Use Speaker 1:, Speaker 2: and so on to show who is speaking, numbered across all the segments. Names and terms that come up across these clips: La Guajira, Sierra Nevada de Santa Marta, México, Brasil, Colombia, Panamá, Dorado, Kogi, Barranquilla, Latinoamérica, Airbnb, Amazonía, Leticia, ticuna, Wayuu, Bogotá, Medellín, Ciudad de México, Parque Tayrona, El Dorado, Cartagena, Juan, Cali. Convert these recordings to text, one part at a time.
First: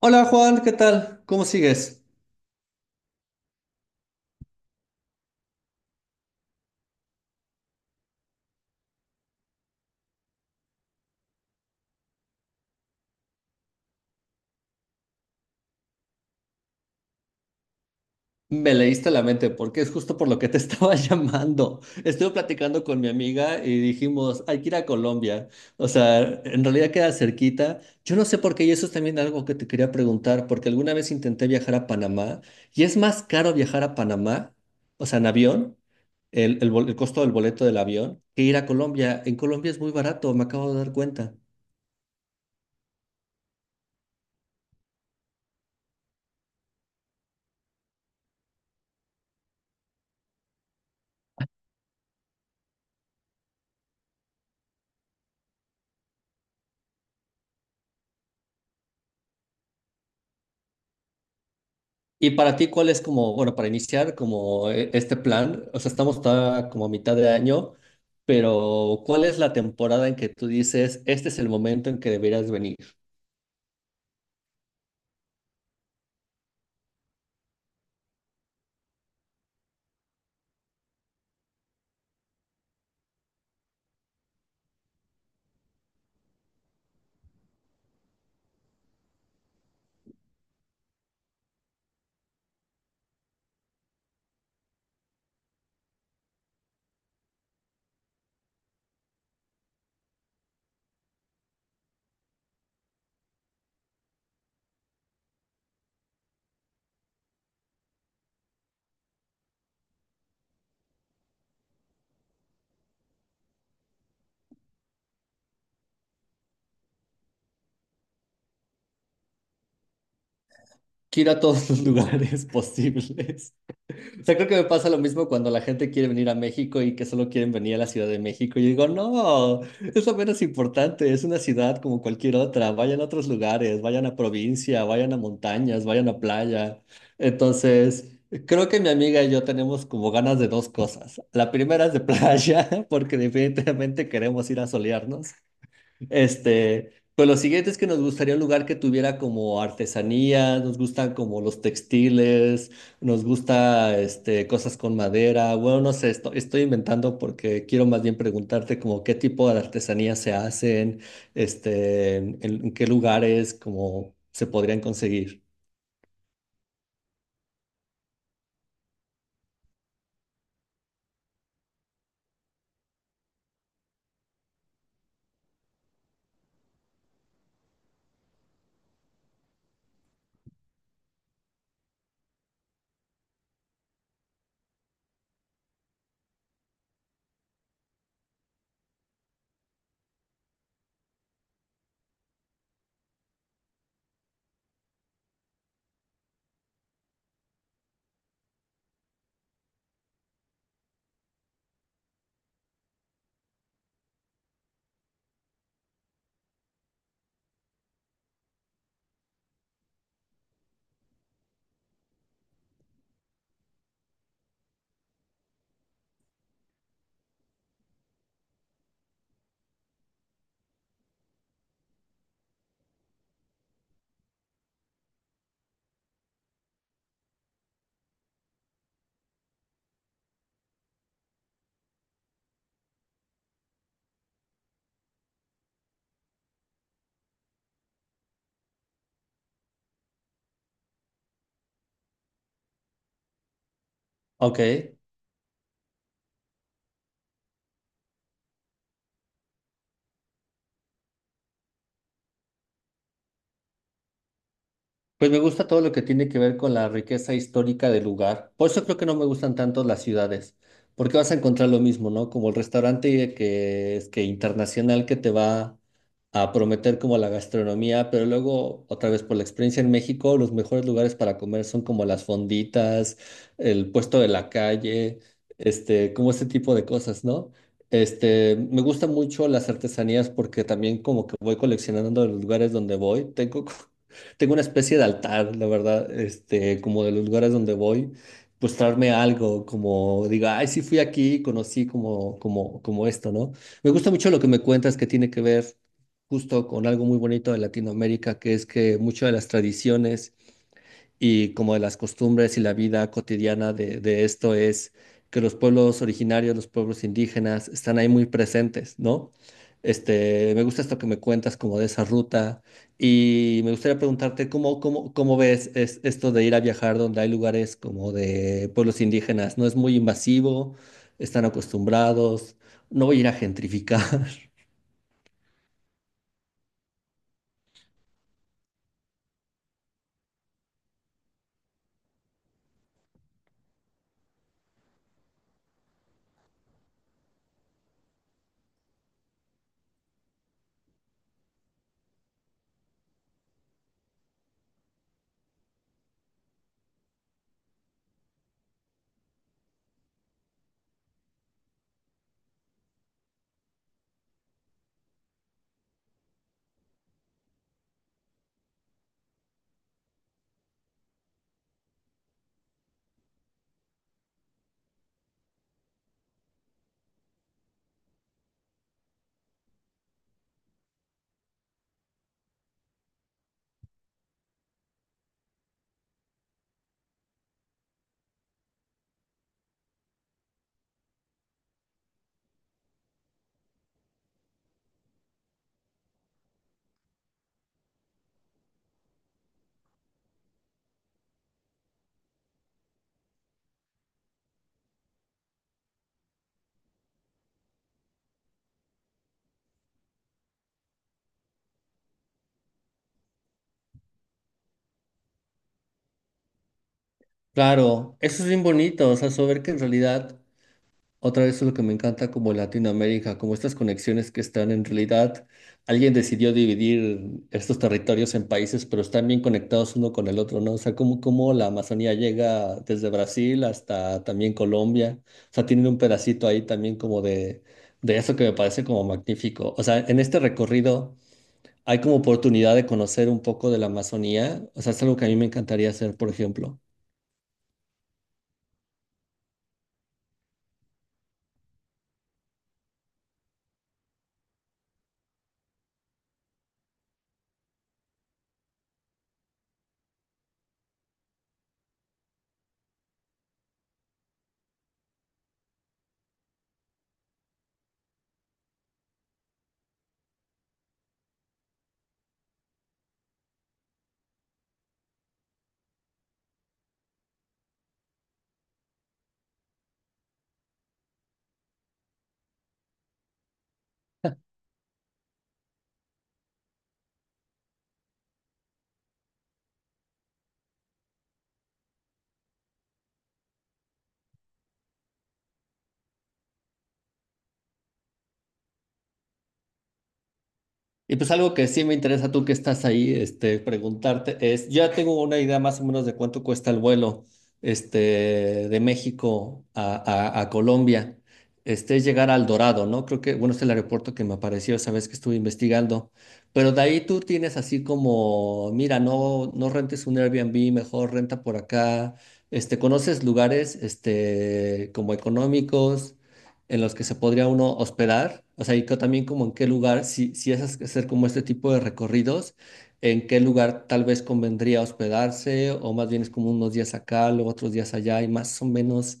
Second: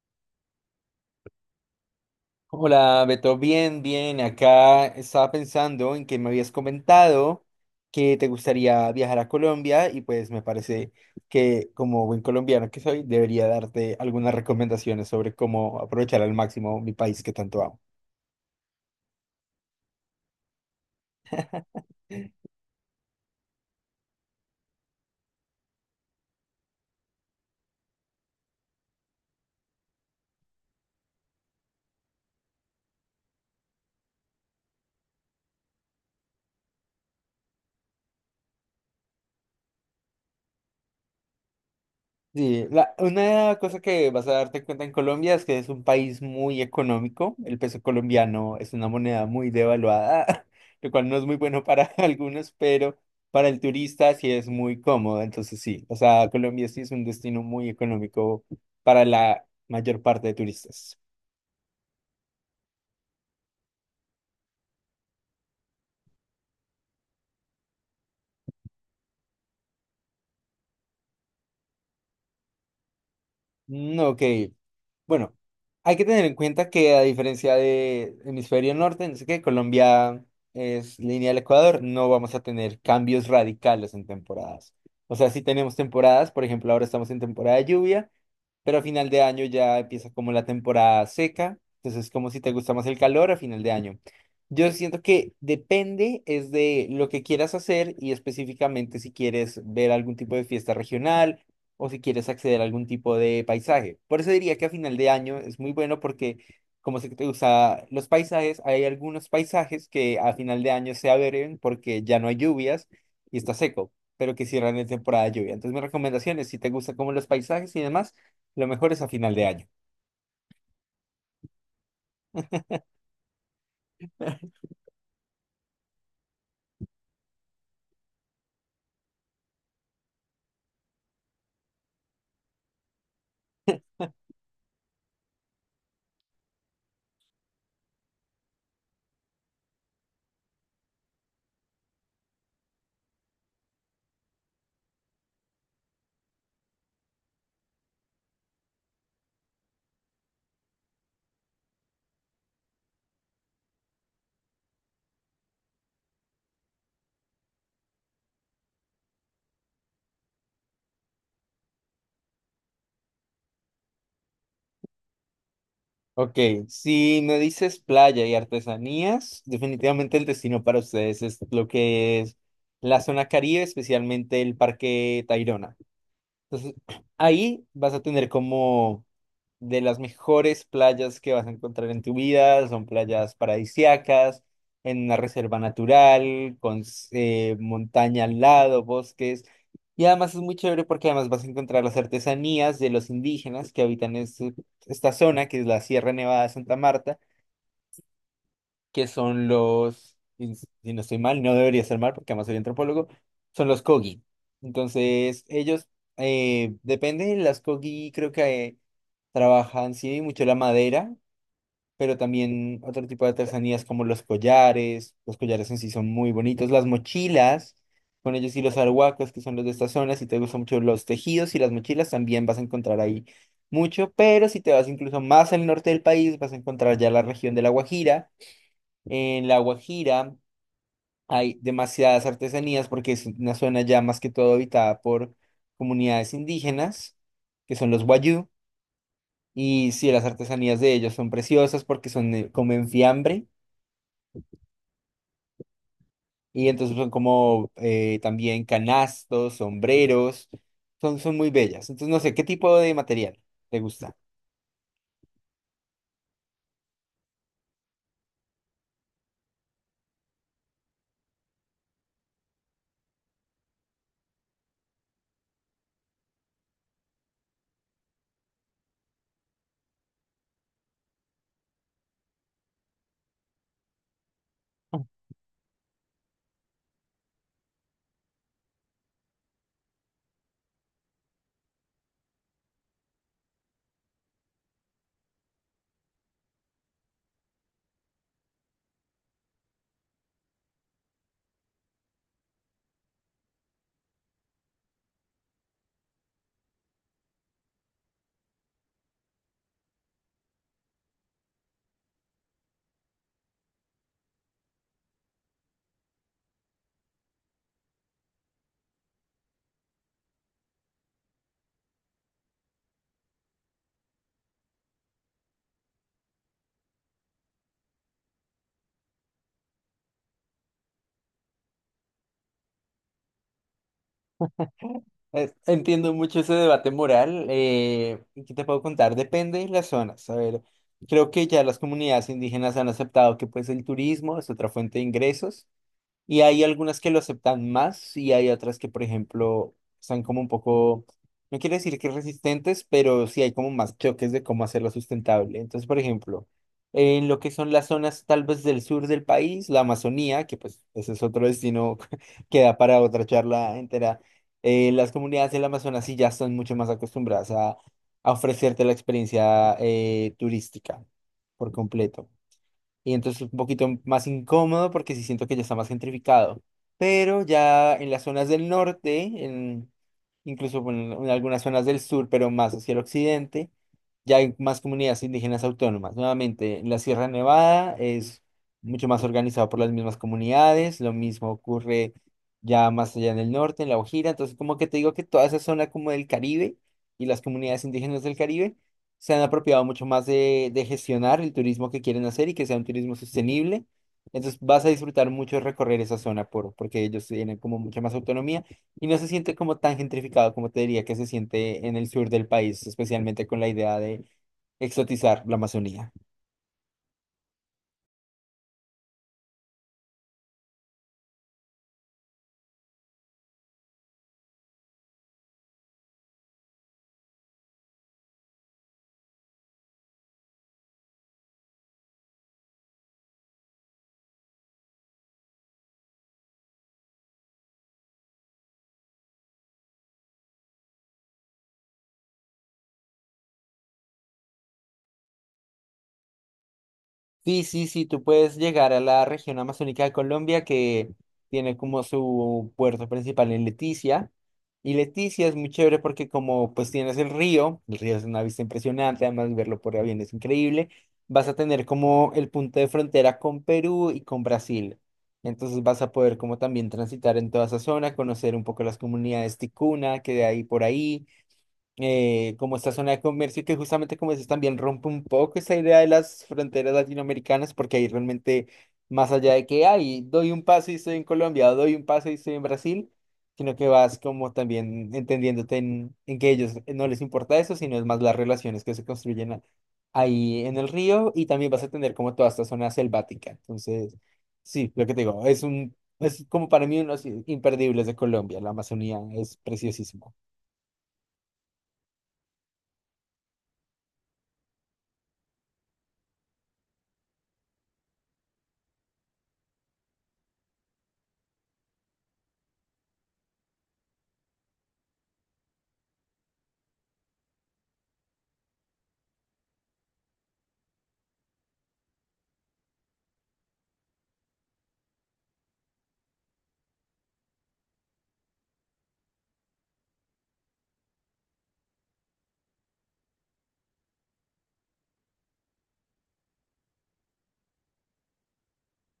Speaker 1: Hola Juan, ¿qué tal? ¿Cómo sigues?
Speaker 2: Hola, Beto, bien, bien. Acá estaba pensando en que me habías comentado que te gustaría viajar a Colombia y pues me parece que como buen colombiano que soy, debería darte algunas recomendaciones sobre cómo aprovechar al máximo mi país que tanto amo.
Speaker 1: Me leíste la mente porque es justo por lo que te estaba llamando. Estuve platicando con mi amiga y dijimos, hay que ir a Colombia. O sea, en realidad queda cerquita. Yo no sé por qué, y eso es también algo que te quería preguntar, porque alguna vez intenté viajar a Panamá y es más caro viajar a Panamá, o sea, en avión, el costo del boleto del avión, que ir a Colombia. En Colombia es muy barato, me acabo de dar cuenta.
Speaker 2: Sí, una cosa que vas a darte cuenta en Colombia es que es un país muy económico. El peso colombiano es una moneda muy devaluada, lo cual no es muy bueno para algunos, pero para el turista sí es muy cómodo. Entonces sí, o sea, Colombia sí es un destino muy económico para la mayor parte de turistas.
Speaker 1: Y para ti, ¿cuál es como, bueno, para iniciar como este plan? O sea, estamos todavía como a mitad de año, pero ¿cuál es la temporada en que tú dices, este es el momento en que deberías venir?
Speaker 2: Mm, ok. Bueno, hay que tener en cuenta que a diferencia de hemisferio norte, no sé qué, Colombia es línea del Ecuador, no vamos a tener cambios radicales en temporadas. O sea, si tenemos temporadas, por ejemplo, ahora estamos en temporada de lluvia. Pero a final de año ya empieza como la temporada seca, entonces es como si te gusta más el calor a final de año. Yo siento que depende es de lo que quieras hacer y específicamente si quieres ver algún tipo de fiesta regional o si quieres acceder a algún tipo de paisaje. Por eso diría que a final de año es muy bueno porque como sé que te gusta los paisajes, hay algunos paisajes que a final de año se abren porque ya no hay lluvias y está seco, pero que cierran en temporada de lluvia. Entonces mi recomendación es si te gusta como los paisajes y demás lo mejor es a final de año.
Speaker 1: Quiero a todos los lugares posibles. O sea, creo que me pasa lo mismo cuando la gente quiere venir a México y que solo quieren venir a la Ciudad de México. Yo digo, no, es lo menos importante, es una ciudad como cualquier otra. Vayan a otros lugares, vayan a provincia, vayan a montañas, vayan a playa. Entonces, creo que mi amiga y yo tenemos como ganas de dos cosas. La primera es de playa, porque definitivamente queremos ir a solearnos. Este, pues lo siguiente es que nos gustaría un lugar que tuviera como artesanía, nos gustan como los textiles, nos gusta este, cosas con madera. Bueno, no sé, estoy inventando porque quiero más bien preguntarte como qué tipo de artesanía se hacen, este, en qué lugares como se podrían conseguir.
Speaker 2: Ok, si me dices playa y artesanías, definitivamente el destino para ustedes es lo que es la zona Caribe, especialmente el Parque Tayrona. Entonces, ahí vas a tener como de las mejores playas que vas a encontrar en tu vida, son playas paradisíacas, en una reserva natural, con montaña al lado, bosques, y además es muy chévere porque además vas a encontrar las artesanías de los indígenas que habitan esta zona, que es la Sierra Nevada de Santa Marta, que son los, si no estoy mal, no debería ser mal porque además soy antropólogo, son los Kogi. Entonces, ellos, depende, las Kogi creo que trabajan, sí, mucho la madera, pero también otro tipo de artesanías como los collares en sí son muy bonitos, las mochilas, con ellos y los arhuacos, que son los de estas zonas, si te gustan mucho los tejidos y las mochilas, también vas a encontrar ahí mucho, pero si te vas incluso más al norte del país, vas a encontrar ya la región de La Guajira, en La Guajira hay demasiadas artesanías porque es una zona ya más que todo habitada por comunidades indígenas, que son los Wayuu. Y sí, las artesanías de ellos son preciosas porque son, comen fiambre.
Speaker 1: Ok.
Speaker 2: Y entonces son como también canastos, sombreros, son muy bellas. Entonces no sé, ¿qué tipo de material te gusta?
Speaker 1: Pues me gusta todo lo que tiene que ver con la riqueza histórica del lugar. Por eso creo que no me gustan tanto las ciudades, porque vas a encontrar lo mismo, ¿no? Como el restaurante que es que internacional que te va a prometer como la gastronomía, pero luego otra vez por la experiencia en México, los mejores lugares para comer son como las fonditas, el puesto de la calle, este, como ese tipo de cosas, ¿no? Este, me gustan mucho las artesanías porque también como que voy coleccionando los lugares donde voy. Tengo tengo una especie de altar, la verdad, este, como de los lugares donde voy, pues traerme algo, como diga, ay, sí fui aquí, conocí como esto, ¿no? Me gusta mucho lo que me cuentas que tiene que ver justo con algo muy bonito de Latinoamérica, que es que muchas de las tradiciones y como de las costumbres y la vida cotidiana de esto es que los pueblos originarios, los pueblos indígenas, están ahí muy presentes, ¿no? Este, me gusta esto que me cuentas como de esa ruta y me gustaría preguntarte cómo ves esto de ir a viajar donde hay lugares como de pueblos indígenas. ¿No es muy invasivo? ¿Están acostumbrados? ¿No voy a ir a gentrificar?
Speaker 2: Entiendo mucho ese debate moral. ¿Qué te puedo contar? Depende de las zonas. A ver, creo que ya las comunidades indígenas han aceptado que pues el turismo es otra fuente de ingresos. Y hay algunas que lo aceptan más y hay otras que, por ejemplo, están como un poco, no quiero decir que resistentes, pero sí hay como más choques de cómo hacerlo sustentable. Entonces, por ejemplo, en lo que son las zonas tal vez del sur del país, la Amazonía, que pues ese es otro destino que da para otra charla entera, las comunidades del Amazonas sí ya están mucho más acostumbradas a ofrecerte la experiencia turística por completo y entonces un poquito más incómodo porque sí siento que ya está más gentrificado. Pero ya en las zonas del norte, incluso bueno, en algunas zonas del sur, pero más hacia el occidente, ya hay más comunidades indígenas autónomas. Nuevamente, en la Sierra Nevada es mucho más organizado por las mismas comunidades, lo mismo ocurre ya más allá en el norte, en La Guajira, entonces como que te digo que toda esa zona como del Caribe y las comunidades indígenas del Caribe se han apropiado mucho más de gestionar el turismo que quieren hacer y que sea un turismo sostenible. Entonces vas a disfrutar mucho recorrer esa zona porque ellos tienen como mucha más autonomía y no se siente como tan gentrificado como te diría que se siente en el sur del país, especialmente con la idea de exotizar la Amazonía.
Speaker 1: Claro, eso es bien bonito, o sea, saber que en realidad otra vez es lo que me encanta como Latinoamérica, como estas conexiones que están en realidad, alguien decidió dividir estos territorios en países, pero están bien conectados uno con el otro, ¿no? O sea, como la Amazonía llega desde Brasil hasta también Colombia, o sea, tienen un pedacito ahí también como de eso que me parece como magnífico. O sea, en este recorrido hay como oportunidad de conocer un poco de la Amazonía, o sea, es algo que a mí me encantaría hacer, por ejemplo.
Speaker 2: Sí, sí, sí, tú puedes llegar a la región amazónica de Colombia que tiene como su puerto principal en Leticia. Y Leticia es muy chévere porque como pues tienes el río es una vista impresionante, además verlo por avión es increíble, vas a tener como el punto de frontera con Perú y con Brasil. Entonces vas a poder como también transitar en toda esa zona, conocer un poco las comunidades ticuna que hay por ahí como esta zona de comercio que justamente como dices también rompe un poco esa idea de las fronteras latinoamericanas porque ahí realmente más allá de que ay, doy un paso y estoy en Colombia o doy un paso y estoy en Brasil, sino que vas como también entendiéndote en que ellos no les importa eso, sino es más las relaciones que se construyen ahí en el río y también vas a tener como toda esta zona selvática. Entonces, sí, lo que te digo, es un... Es como para mí unos imperdibles de Colombia, la Amazonía es preciosísimo.
Speaker 1: Y pues algo que sí me interesa tú que estás ahí, este, preguntarte es, yo ya tengo una idea más o menos de cuánto cuesta el vuelo, este, de México a Colombia. Este es llegar al Dorado, ¿no? Creo que, bueno, es el aeropuerto que me apareció esa vez que estuve investigando. Pero de ahí tú tienes así como, mira, no, no rentes un Airbnb, mejor renta por acá. Este, ¿conoces lugares, este, como económicos en los que se podría uno hospedar? O sea, y también como en qué lugar, si, si es hacer como este tipo de recorridos, en qué lugar tal vez convendría hospedarse, o más bien es como unos días acá, luego otros días allá, y más o menos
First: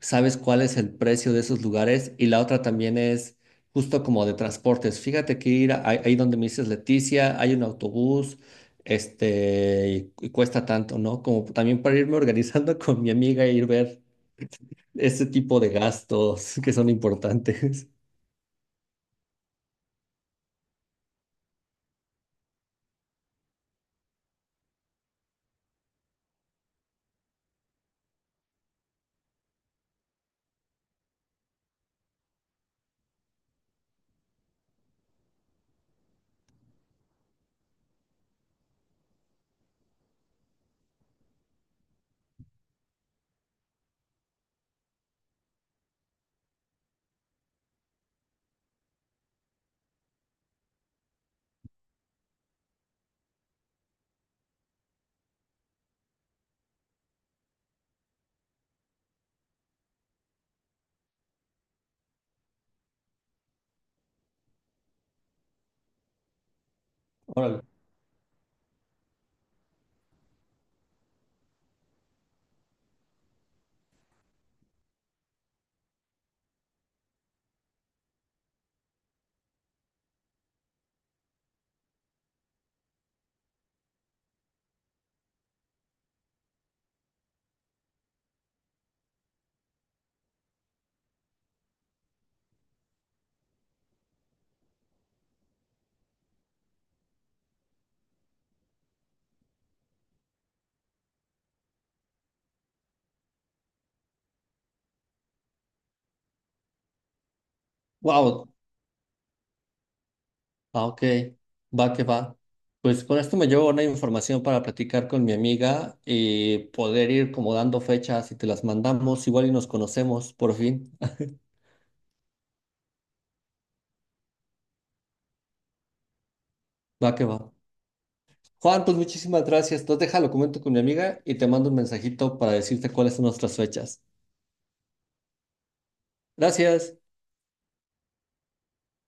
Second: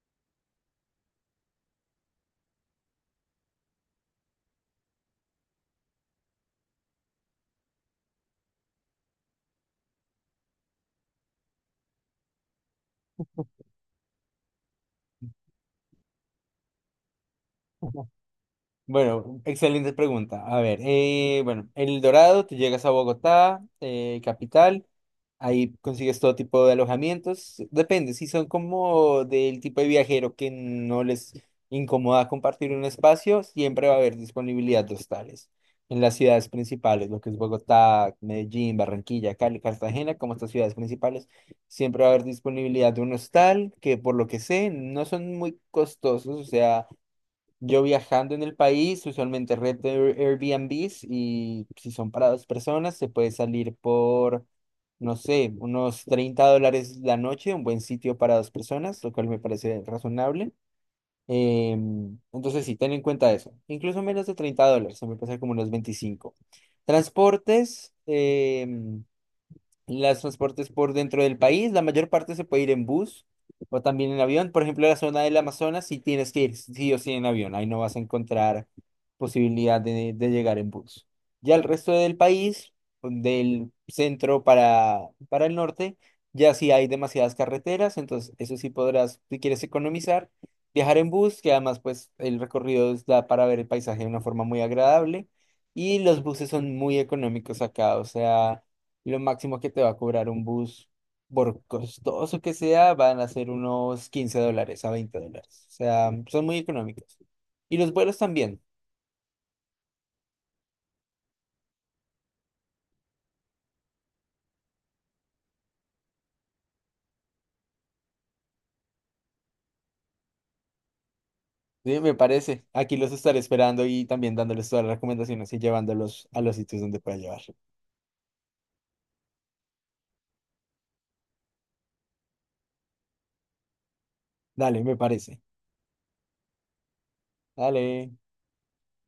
Speaker 1: sabes cuál es el precio de esos lugares. Y la otra también es justo como de transportes. Fíjate que ir ahí donde me dices Leticia, hay un autobús. Este, y cuesta tanto, ¿no? Como también para irme organizando con mi amiga e ir ver este tipo de gastos que son importantes.
Speaker 2: Bueno, excelente pregunta. A ver, bueno, en El Dorado te llegas a Bogotá, capital, ahí consigues todo tipo de alojamientos. Depende, si son como del tipo de viajero que no les incomoda compartir un espacio, siempre va a haber disponibilidad de hostales. En las ciudades principales, lo que es Bogotá, Medellín, Barranquilla, Cali, Cartagena, como estas ciudades principales, siempre va a haber disponibilidad de un hostal que por lo que sé no son muy costosos, o sea... Yo viajando en el país, usualmente rento Airbnbs y si son para dos personas, se puede salir por, no sé, unos $30 la noche, un buen sitio para dos personas, lo cual me parece razonable. Entonces sí, ten en cuenta eso. Incluso menos de $30, se me pasa como unos 25.
Speaker 1: Órale.
Speaker 2: Transportes, los transportes por dentro del país, la mayor parte se puede ir en bus o también en avión. Por ejemplo, la zona del Amazonas, sí tienes que ir sí o sí en avión. Ahí no vas a encontrar posibilidad de llegar en bus. Ya el resto del país, del centro para el norte, ya sí hay demasiadas carreteras. Entonces, eso sí podrás, si quieres economizar, viajar en bus, que además, pues, el recorrido da para ver el paisaje de una forma muy agradable. Y los buses son muy económicos acá, o sea. Lo máximo que te va a cobrar un bus, por costoso que sea, van a ser unos $15 a $20. O sea, son muy económicos. Y los vuelos
Speaker 1: Wow.
Speaker 2: también,
Speaker 1: Ah, ok. Va que va. Pues con esto me llevo una información para platicar con mi amiga y poder ir como dando fechas y te las mandamos igual y nos conocemos por fin.
Speaker 2: sí, me parece. Aquí los estaré esperando y también dándoles todas las recomendaciones y llevándolos a los sitios donde
Speaker 1: Va
Speaker 2: pueda
Speaker 1: que va.
Speaker 2: llevar.
Speaker 1: Juan, pues muchísimas gracias. Entonces déjalo, comento con mi amiga y te mando un mensajito para decirte cuáles son nuestras fechas.
Speaker 2: Dale, me parece.
Speaker 1: Gracias.
Speaker 2: Dale.